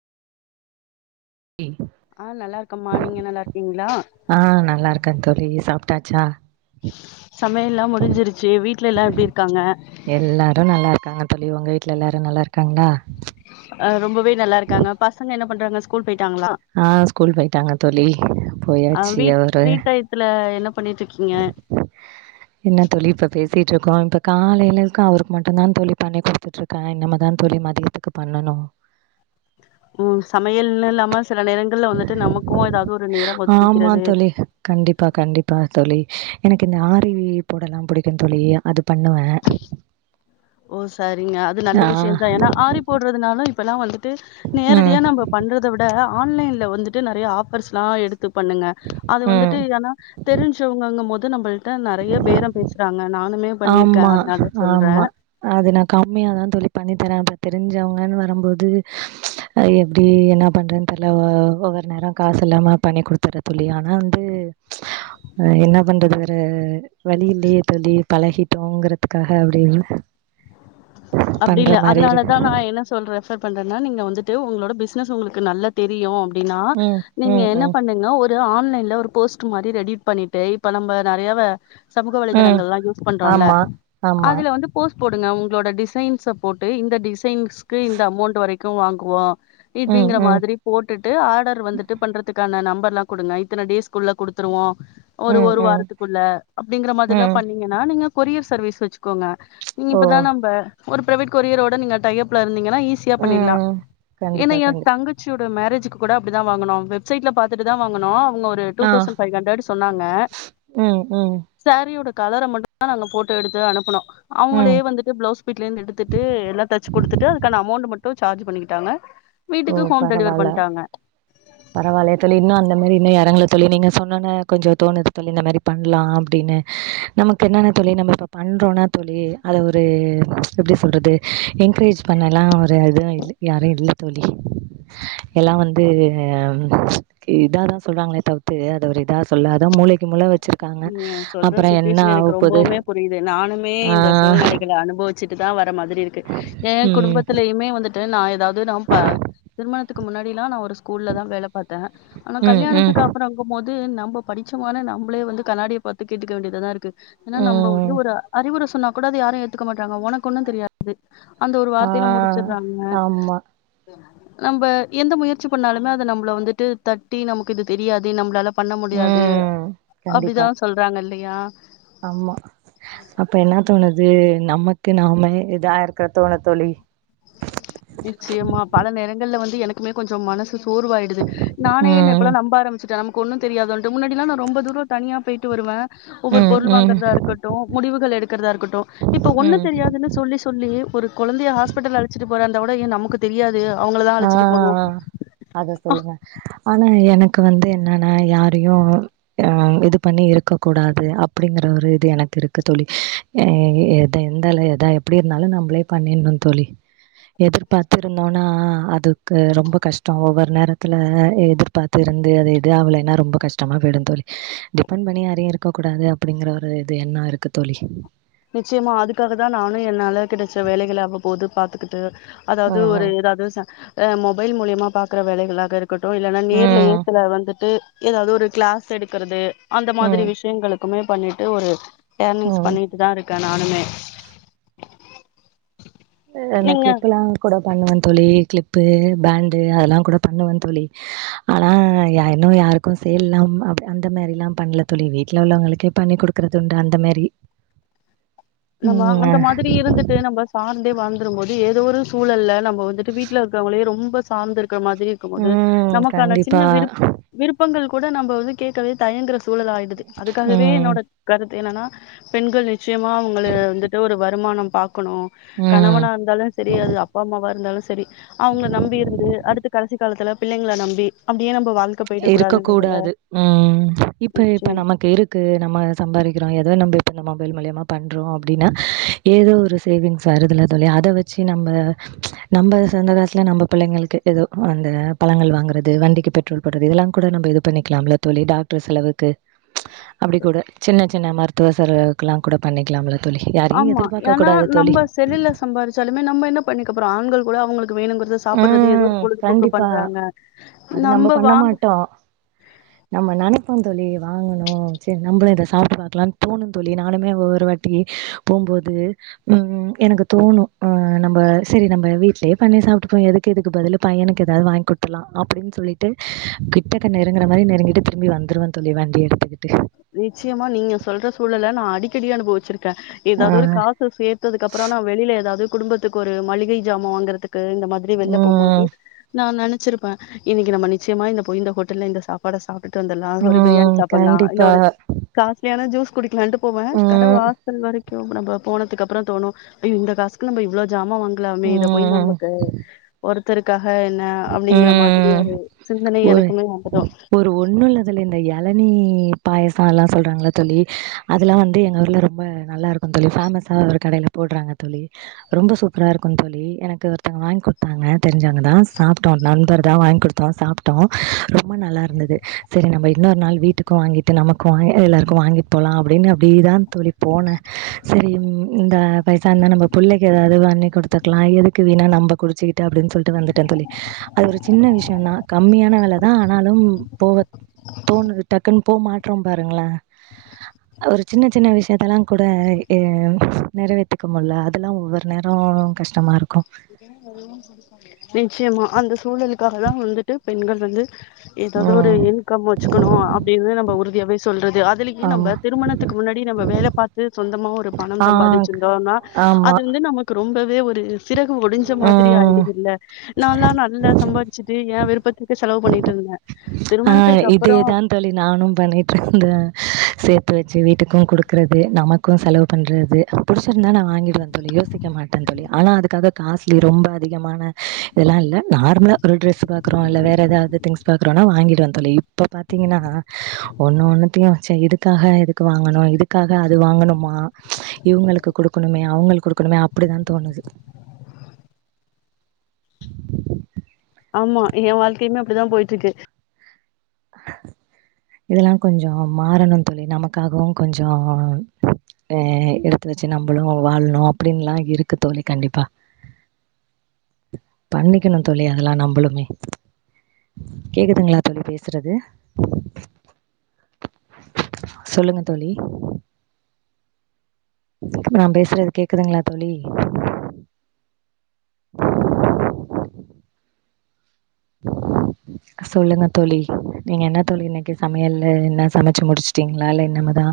D ஆ நல்லா இருக்கம்மா நீங்க நல்லா இருக்கீங்களா ஆ நல்லா இருக்கே தோழி சாப்டாச்சா சமையல்லாம் முடிஞ்சிருச்சு வீட்ல எல்லா எப்படி இருக்காங்க எல்லாரு நல்லா இருக்காங்க தோழி உங்க வீட்ல எல்லாரு நல்லாருக்காங்களா அ ரொம்பவே நல்லா இருக்காங்க பசங்க என்ன பண்றாங்க ஸ்கூல் போய்ட்டாங்களா ஆ ஸ்கூல் போயிட்டாங்க தோழி அ போயாச்சு வீட் அவரு ஃப்ரீ டயத்துல என்ன பண்ணிட்டு இருக்கீங்க என்ன தோழி இப்ப பேசிட்டு இருக்கோ இப்ப காலைல இருந்து அவருக்கு மட்டும் தா தோழி பண்ணி கொடுத்துட்டு இருக் நா இனிமே தா தோழி மதியத்துக்கு பண்ணணு ம் சமையல்னு இல்லாம சில நேரங்கள்ல வந்துட்டு நமக்கும் ஏதாவது ஒரு நேர ஆமா ஒதுக்கிக்கிறது தோழி கண்டிப்பா கண்டிப்பா தோழி எனக்கு இந்த ஆரி போடல்லா பிடிக்கும் தோழி அது பண்ணுவே ஓ சரிங்க அது நல்ல ஆ விஷய தான் ஏன்னா ஆரி போடுறதுனாலும் இப்பெல்லா வந்துட்டு ம் நேரடியா நம்ம பண்றத விட ஆன்லைன்ல வந்துட்டு நிறைய ஆஃபர்ஸ்லா எடுத்து பண்ணுங்க அது வந்துட்டு ம் ஏன்னா தெரிஞ்சவங்கங்கும் போது நம்மள்ட்ட நிறைய பேரம் பேசுறாங்க நானுமே பண்ணிருக்கே ஆமா அதனால சொல்றே ஆமா அது நா கம்மியாதான் தோழி பண்ணி தரேன் அப்ப தெரிஞ்சவங்கன்னு வரும்போது எப்டி என்ன பண்ணுறதுன்னு தெரில ஒவ்வொரு நேரம் காசு இல்லாம பண்ணி கொடுத்துட்ட தோழி ஆனா வந்து அ என்ன பண்றது வேற வழி இல்லயே தோழி பழகிட்டோங்கிறதுக்காக அப்டி இல்ல அப்டி இல்ல இருக்கு அதனாலதா நா என்ன சொல்ற ரெஃபர் பண்றேன்னா நீங்க வந்துட்டு உங்களோட பிசினஸ் உங்களுக்கு நல்ல தெரியும் அப்டின்னா ம் நீங்க ம் என்ன ம் பண்ணுங்க ஒரு இது ஆன்லைன்ல ஒரு போஸ்ட் மாரி ரெடி பண்ணிட்டு இப்ப நம்ம நிறையாவ சமூக ம் வலைதளங்கள்லா யூஸ் பண்றோல்ல ஆமா ஆமா அதுல வந்து போஸ்ட் போடுங்க உங்களோட டிஸ் சைன்ஸ போட்டு இந்த டிசைன்ஸ்க்கு இந்த அமௌண்ட் வரைக்கும் வாங்குவோ ம் இப்படிங்கற ம் மாதிரி போட்டுட்டு ஆர்டர் வந்துட்டு பண்றதுக்கான நம்பர் எல்லா குடுங்க இத்தனை டேஸ்க்குள்ள குடுத்துருவோ ஒரு ம் ஒரு ம் வாரத்துக்குள்ள அப்படிங்கற மாதிரில்லா ம் பண்ணீங்கன்னா நீங்க கொரியர் சர்வீஸ் வச்சு க்கோங்க நீங்க ஓ இப்பதான் நம்ப ஒரு பிரைவேட் கொரியரோட நீங்க டை அப்ல இருந்தீங்கன்னா ஈஸி ஈஸியா பண்ணிடலாம் ம் ஏன்னா கண்டிப்பா என் கண்டிப்பா தங்கச் சியோட மேரேஜுகு கூட அப்டிதா வாங்கனோ வெப்சைட்ல பாத்துட்டு தா வாங்குனோ அவுங்க இது டூ ஆ தௌசண்ட் பைவ் ஹண்ட்ரட் சொன்னாங்க ம் ம் சாரியோட கலர மட்டும் தா நாங்க போட்டோ எடுத்து அனுப்புனோ அவங்களே ம் வந்துட்டு பிளவுஸ் வீட்ல இருந்து எடுத்துட்டு எல்லா தச்சு கொடுத்துட்டுஅதுக்கான அமௌண்ட் மட்டும் சார்ஜ் பண்ணிக்கிட்டாங்க வீட்டுக்கு ஹோம்டெலிவர் பண்ணிட்டாங்க பரவாயில்லயே தோழி இன்னு அந்த மாறி இன்னு இரங்கல தோழி நீங்க சொன்னோன்னே கொஞ்சோ தோணுது தோழி இந்த மாதிரி பண்ணலா அப்படின்னு நமக்கு என்னென்ன தோழி நம்ம இப்போ பண்ணுறோனா தோழி அத ஒரு எப்டி சொல்றது என்கரேஜ் பண்ணலா ஒரு இதுவு இல் யாரும் இல்ல தோழி எல்லா வந்து இதா தா சொல்வாங்களே தவிர்த்து அத ஒரு இதா சொல்லாத மூளைக்கு மூளை வச்சு நீங்க சொல்ற சுிச்சுவேஷன் எனக்கு ரொம்பவுமே புரியுது நானுமே ஆ இந்த சூழ்நிலைகளை அனுபவிச் சுட்டு தா வர மாதிரி இருக்கு ஏ ம் குடும்பத்திலேயுமே வந்துட் டு நா ஏதாவது நா திருமணத்துக்கு முன்னாடில்லா நான் ஒரு ஸ்கூல்ல தா வேல பார்த்தே ஆனா ம் ம் கல்யாணத்துக்கு அப்புறங்கும்போது நம்ம படிச்சமான நம்மளே வந்து கண்ணாடிய பாத்து கேட்டுக்க வேண்டியதா தா இருக்கு ஏன்னா நம்ப வந்து ம் ஒரு அறிவுரை சொன்னா கூட அத யாரு ஏத்துக்க மாட்டங்க உனக்கு ஒன்னு தெரியாது அந்த ஒரு ஆ வார்த்தைல முடிச்சிட்றாங்க ஆமா நம்ம எந்த முயற்சி பண்ணாலுமே அது நம்மள வந்துட்டு தட்டி நமக்கு இது தெரியாதே நம்ப்ளால பண்ண முடியாது ம் கண்டிப்பா அப்டிதா சொல்றாங்க இல்லையா ஆமா அப்ப என்ன தோணுது நமக்கு நாமே இதா இருக்கற தான தோழி நிச்சயமா பல நேரங்கள்ல வந்து எனக்குமே கொஞ்சோ மனசு சோர்வாயிடுது நானே என்ன இப்பல்லா ம் நம்ப ஆரம்பச்சுடேன் நமக்கு ஒண்ணும் தெரியாதோன்டு முன்னாடிலா நா ரொம்ப தூர தனியா போயிட்டு வருவ ஒவ்வொரு ம் பொருள் ம் வாங்கற்தா இருக்கட்டு முடிவுகள் எடுக்ற்தா இருக்கட்டு இப்ப ஒண்ணு ம் தெரியாதுன்னு சொல்லி சொல்லி ஒரு கொலந்தைய ஹாஸ்பிட்டல் அழச்சிட்டு போறந்தாகுட ஏ நமக்கு தெரியாது அவங்கள தா ஆ அத சொல்லுங்க ஆனா எனக்கு வந்து என்னன்னா யாரையு அ இது பண்ணி இருக்க கூடாது அப்டிங்கற ஒரு இது எனக்கு இருக்கு தோழி எ எத எந்தல எதா எப்டி இருந்தாலு நம்ப்ளே பண்ணின்னு தோழி எதிர்பாத்திருந்தோனா அதுக்கு ரொம்ப கஷ்டொ ஒவ்வொரு நேரத்துல எதிர்பாத்து இருந்து அது எது ஆவலன்னா ரொம்ப கஷ்டமா பேடு தோலி டிபெண்ட் பண்ணி யாரையு இருக்க கூடாது அப்டிங்கற ஒரு இது எண்ணொ இருக்கு தோழி நிச்சயமா அதுக்காக தா நானு என்னால கெடச்ச வேலைகள அவ்வபோது பாத்துக்கிட்டு அதாவது ஒரு ம் ஏதாவது மொபைல் மூலியமா பாக்ற வேலைகளாக இருக் கட்டு இல்லன்னா நேர்ல ஏ ம் சில வந்துட்டு ஏதாவது ஒரு கிளாஸ் எடுக்கறது அந்த ம் மாரி ம் விஷயங்களுக் மே பண்ணிட்டு ஒரு எர்னிங்ஸ் ம் பண்ணிட்டு தா இருக்க நானுமே அந்த நீங்க கிளிப்ல்லாம் கூட பண்ணுவேன் தோழி கிளிப்பு பேண்டு அதெல்லா கூட பண்ணுவேன் தோழி ஆனா யா இன்னும் யாருக்கும் சேல்லாம் அந்த மாரிலாம் பண்ணல தோழி வீட்ல உள்ளவங்களுக்கே பண்ணி குடுக் கறதுண்டு அந்த மாறி நம்ம அந்த மாரி இருந்து ட்டு நம்ம சாந்தே வாழ்ந்துரு போது ஏதோ ஒரு சூழல்ல நம்ப வந்துட்டு வீட்ல இருக்கவங்களையு ரொம்ப சாந்து இருக்கற மாதிரி இருக்கும் போது ம் நமக்கான கண்டிப்பா சின்ன விருப் பங்கள் கூட நம்ம வந்து கேக்கவே தயங்கற சூழல் ஆயிடுது அதுக்காகவே ம் என்னோட கருத்து என்னன்னா பெண்கள் நிச்சயமா அவங்கள வந்துட்டு ஒரு வருமானம் பாக்கணு ம் கணவனா இருந்தாலும் சரி அது அப்பா அம்மாவா இருந்தாலு சரி அவங்கள நம்பி இருந்து அடுத்து கடசி காலத்துல பிள்ளைங்கள நம்பி அப்டியே நம்ம வாழ்க்க இருக்க கூடாது ம் இப்ப இப்ப நிச்சயம் நமக்கு இருக் க்கு நம்ம சம்பாதிக்கறோ எதோ நம்ப இப்ப மொபைல் மூலியமா பண்றோ அப்டின்னா ஏதோ ஒரு சேவிங்ஸ் வருதுல தோழி அத வச்சு நம்ப நம்ம சொந்த காசுல நம்ப பிள்ளைங்களுக்கு ஏதோ அந்த பழங்கள் வாங்கறது வண்டிக்கு பெட்ரோல் றது இதல்லா கூட நம் இது பண்ணிக்கலாம்ல தோழி டாக்டர் செலவுக்கு அப்டி கூட சின்ன சின்ன மருத் துவ செலவுகல்லாம் கூட பண்ணிக்கலாம்ல தோழி. யாரையும் ஆமா எதிர்பார்க்க ஏன்னா கூடாது தோழி. நம்ம செல்லுல சம்பறிச்சாலுமே நம்ப என்ன பண்ணிக்கபோறோ ஆண்கள் கூட அவங்களுக்கு வேணுங் சாப்பறது ஏதோ ம். பொழுதுபோக்கு கண்டிப்பா. பண்றாங்க அது நம்ம நம்ப பண்ண வாங் மாட்டோம். நம்ம நெனைப்போ தோழி வாங்கணும் சரி நம்மளு இத சாப்ட்டு பாக்கலானு தோணு தோழி நானுமே ஒவ்வொரு வாட்டி போம்போது உஹம் எனக்கு தோணு அ நம்ம சரி நம்ம வீட்லயே பண்ணி சாப் ட்டுபோ எதுக்கு இதுக்கு பதிலு பையனுக்கு ஏதாது வாங்கி குடுத்துலா அப்டின்னு சொல்லிட்டு கிட்டக்க நெருங்கற மாரி நெருங்கிட்டு திரும்பி வந்துருவே தோழி வண்டி எடுத்துக்கிட்டு நிச்சயிமா நீங்க சொல்ற சூழல நா அடிக்கடி அனுபவிச்சிருக்க ஆ ஏதாவது ஒரு காசு சேத்ததுக்கு அப்புறோ நா வெளியில ஏதாவது குடும்பத்துக்கு ஒரு மளிகை ஜாமான் வாங்குறதுக்கு இந்த மாரி வெள்ள போம்போது ம் நா நினைச்சிருப்பே இன்னைக்கு நம்ம நிச்சயமா இந்த போய் இந்த ஹோட்டல்ல இந்த சாப் பாட சாப்ட்டுட்டு வந்துடலா ஒரு பிரியாணி ம் சாப்டலா இல்ல கண்டிப்பா ஒரு காஸ்ட்லியான ஜூஸ் குடிக்கலான்டு போவே கட ம் வாசல் வரைக் நம்ப போனதுக்கு அப்புறோ தோணு ஐ இந்த காசுக்கு நம்ம இவ்ளோ ஜாமா லாமே இத போய் ம் நமக்கு ஒருத்தருக்காக என்ன அ அப்டிங்கற மாதிரி ம் ஒரு சிந்தனை ஒரு எனக்குமே வந்துடு ஒரு ஒண்ணு இல்ல தோழி இந்த இளனி பாயாசொல்லா சொல்றாங்கள தோழி அதெல்லா வந்து எங்க ஊர்ல ரொம்ப நல்லா இருக்கு தோழி ஃபேமஸா ஒரு கடையில போடுறாங்க தோழி ரொம்ப சூப்பரா இருக்கு தோழி எனக்கு ஒருத்தங்க வாங்கி குடுத்தாங்க தெரிஞ்சவங்கதா சாப்டோம் நண்பர் தா வாங்கி குடுத்தா சாப்ட்டோ ரொம்ப நல்லாருந்தது சரி நம்ம இன்னொரு நாள் வீட்டுக்கு வாங்கிட்டு நமக்கு வாங் எல்லாருக்கு வாங்கி போலா அப்டின்னு அப்டிதா தோழி போனே சரி இந்த பைசா இருந்தா நம்பொ புள்ளக்கி ஏதாவது வாங்கி குடுத்துருக்கலா எதுக்கு வீணா நம்ப குடிச்சிக்கிட்டு அப்டின்னு சொல்லிட்டு வந்துட்டே தோழி அது ஒரு சின்ன விஷயம்தா கம்மியான வெலதா ஆனாலும் போக தோணுது டக்குன்னு போ மாற்றோ பாருங்களே ஒரு சின்ன சின்ன விஷயத்தெல்லா கூட ஆ நெறைவேத்திக்க முல்ல அதெல்லா ஒவ்வொரு நேரோ கஷ் டமா இருக்கு நிச்சயமா அந்த சூழலுக்காக தா வந்துட்டு பெண்கள் வந்து எதாது ஒரு ம் இன்கம் வச்சுக்கணு அப்டின்னு நம்ம உறுதியாவே சொல்றது அதுலயு நம்ப ஆமா திருமண த்துக்கு முன்னாடி நம்ம வேல பாத்து சொந்தமா ஒரு பணம் ஆ சம்பாதிச்சிருந்தோனா ஆமா அது வந்து நமக் ரொம்பவே ஒரு சிறகு ஒடிஞ்ச மாதிரி ம் ஆயிடுதுல்ல நால்லா நல்லா சம்பாதிச் சுட்டு ஏன் விருப்பத்துக்கு செலவு பண்ணிட்டு இருந்தே ஆ திருமணத்திற்கு இதே அப்புறோ தா தோழி நானு பண்ணிட்டு இருந்தே சேத்து வச்சு வீட்டுக்கும் குடுக்றது நமக் கும் செலவு பண்றது புடிச்சிருந்தா நா வாங்கிடுவே தோழி யோசிக்க மாட்டே தோழி ஆனா அதுக்காக காஸ்ட்லி ரொம்ப அதிகமான இதெல்லா இல்ல நார்மலா ஒரு ட்ரெஸ் பாக்றோ இல்ல வேற ஏதாது திங்ஸ் பாக் றோனா வாங்கிடுவே தோழி இப்ப பாத்தீங்கன்னா ஒன்னு ஒன்னுத்தையு ச்ச இதுக்காக எதுக்கு வாங்கணு இதுக் க்காக அது வாங்கனுமா இவங்களுக்கு கொடுக்கனுமே அவங்களுக்கு கொடுக்கனுமே அப்படிதா தோணுது ஆமா ஏ வாழ்க்கையுமே அப்படிதா போயிட்டுருக்கு இதெல்லா கொஞ்சொ மாறணு தோழி நமக்காகவு கொஞ்சொ அஹ் எடுத்து வச்சு நம்பளு வாழணு அப்டின்னுலா இருக்கு தோழி கண்டிப்பா பண்ணிக்கணு தோழி அதெல்லா நம்பளுமே கேக்குதுங்களா தோழி பேசுறது சொல்லுங்க தோழி நா பேசுறது கேக்குதுங்களா தோழி [unintelligible] சொல்லுங்க தோழி நீங்க என்ன தோழி இன்னைக்கு சமையலு என்ன சமைச்சி முடிச்சிட்டிங்களா இல்ல இன்னிமே தா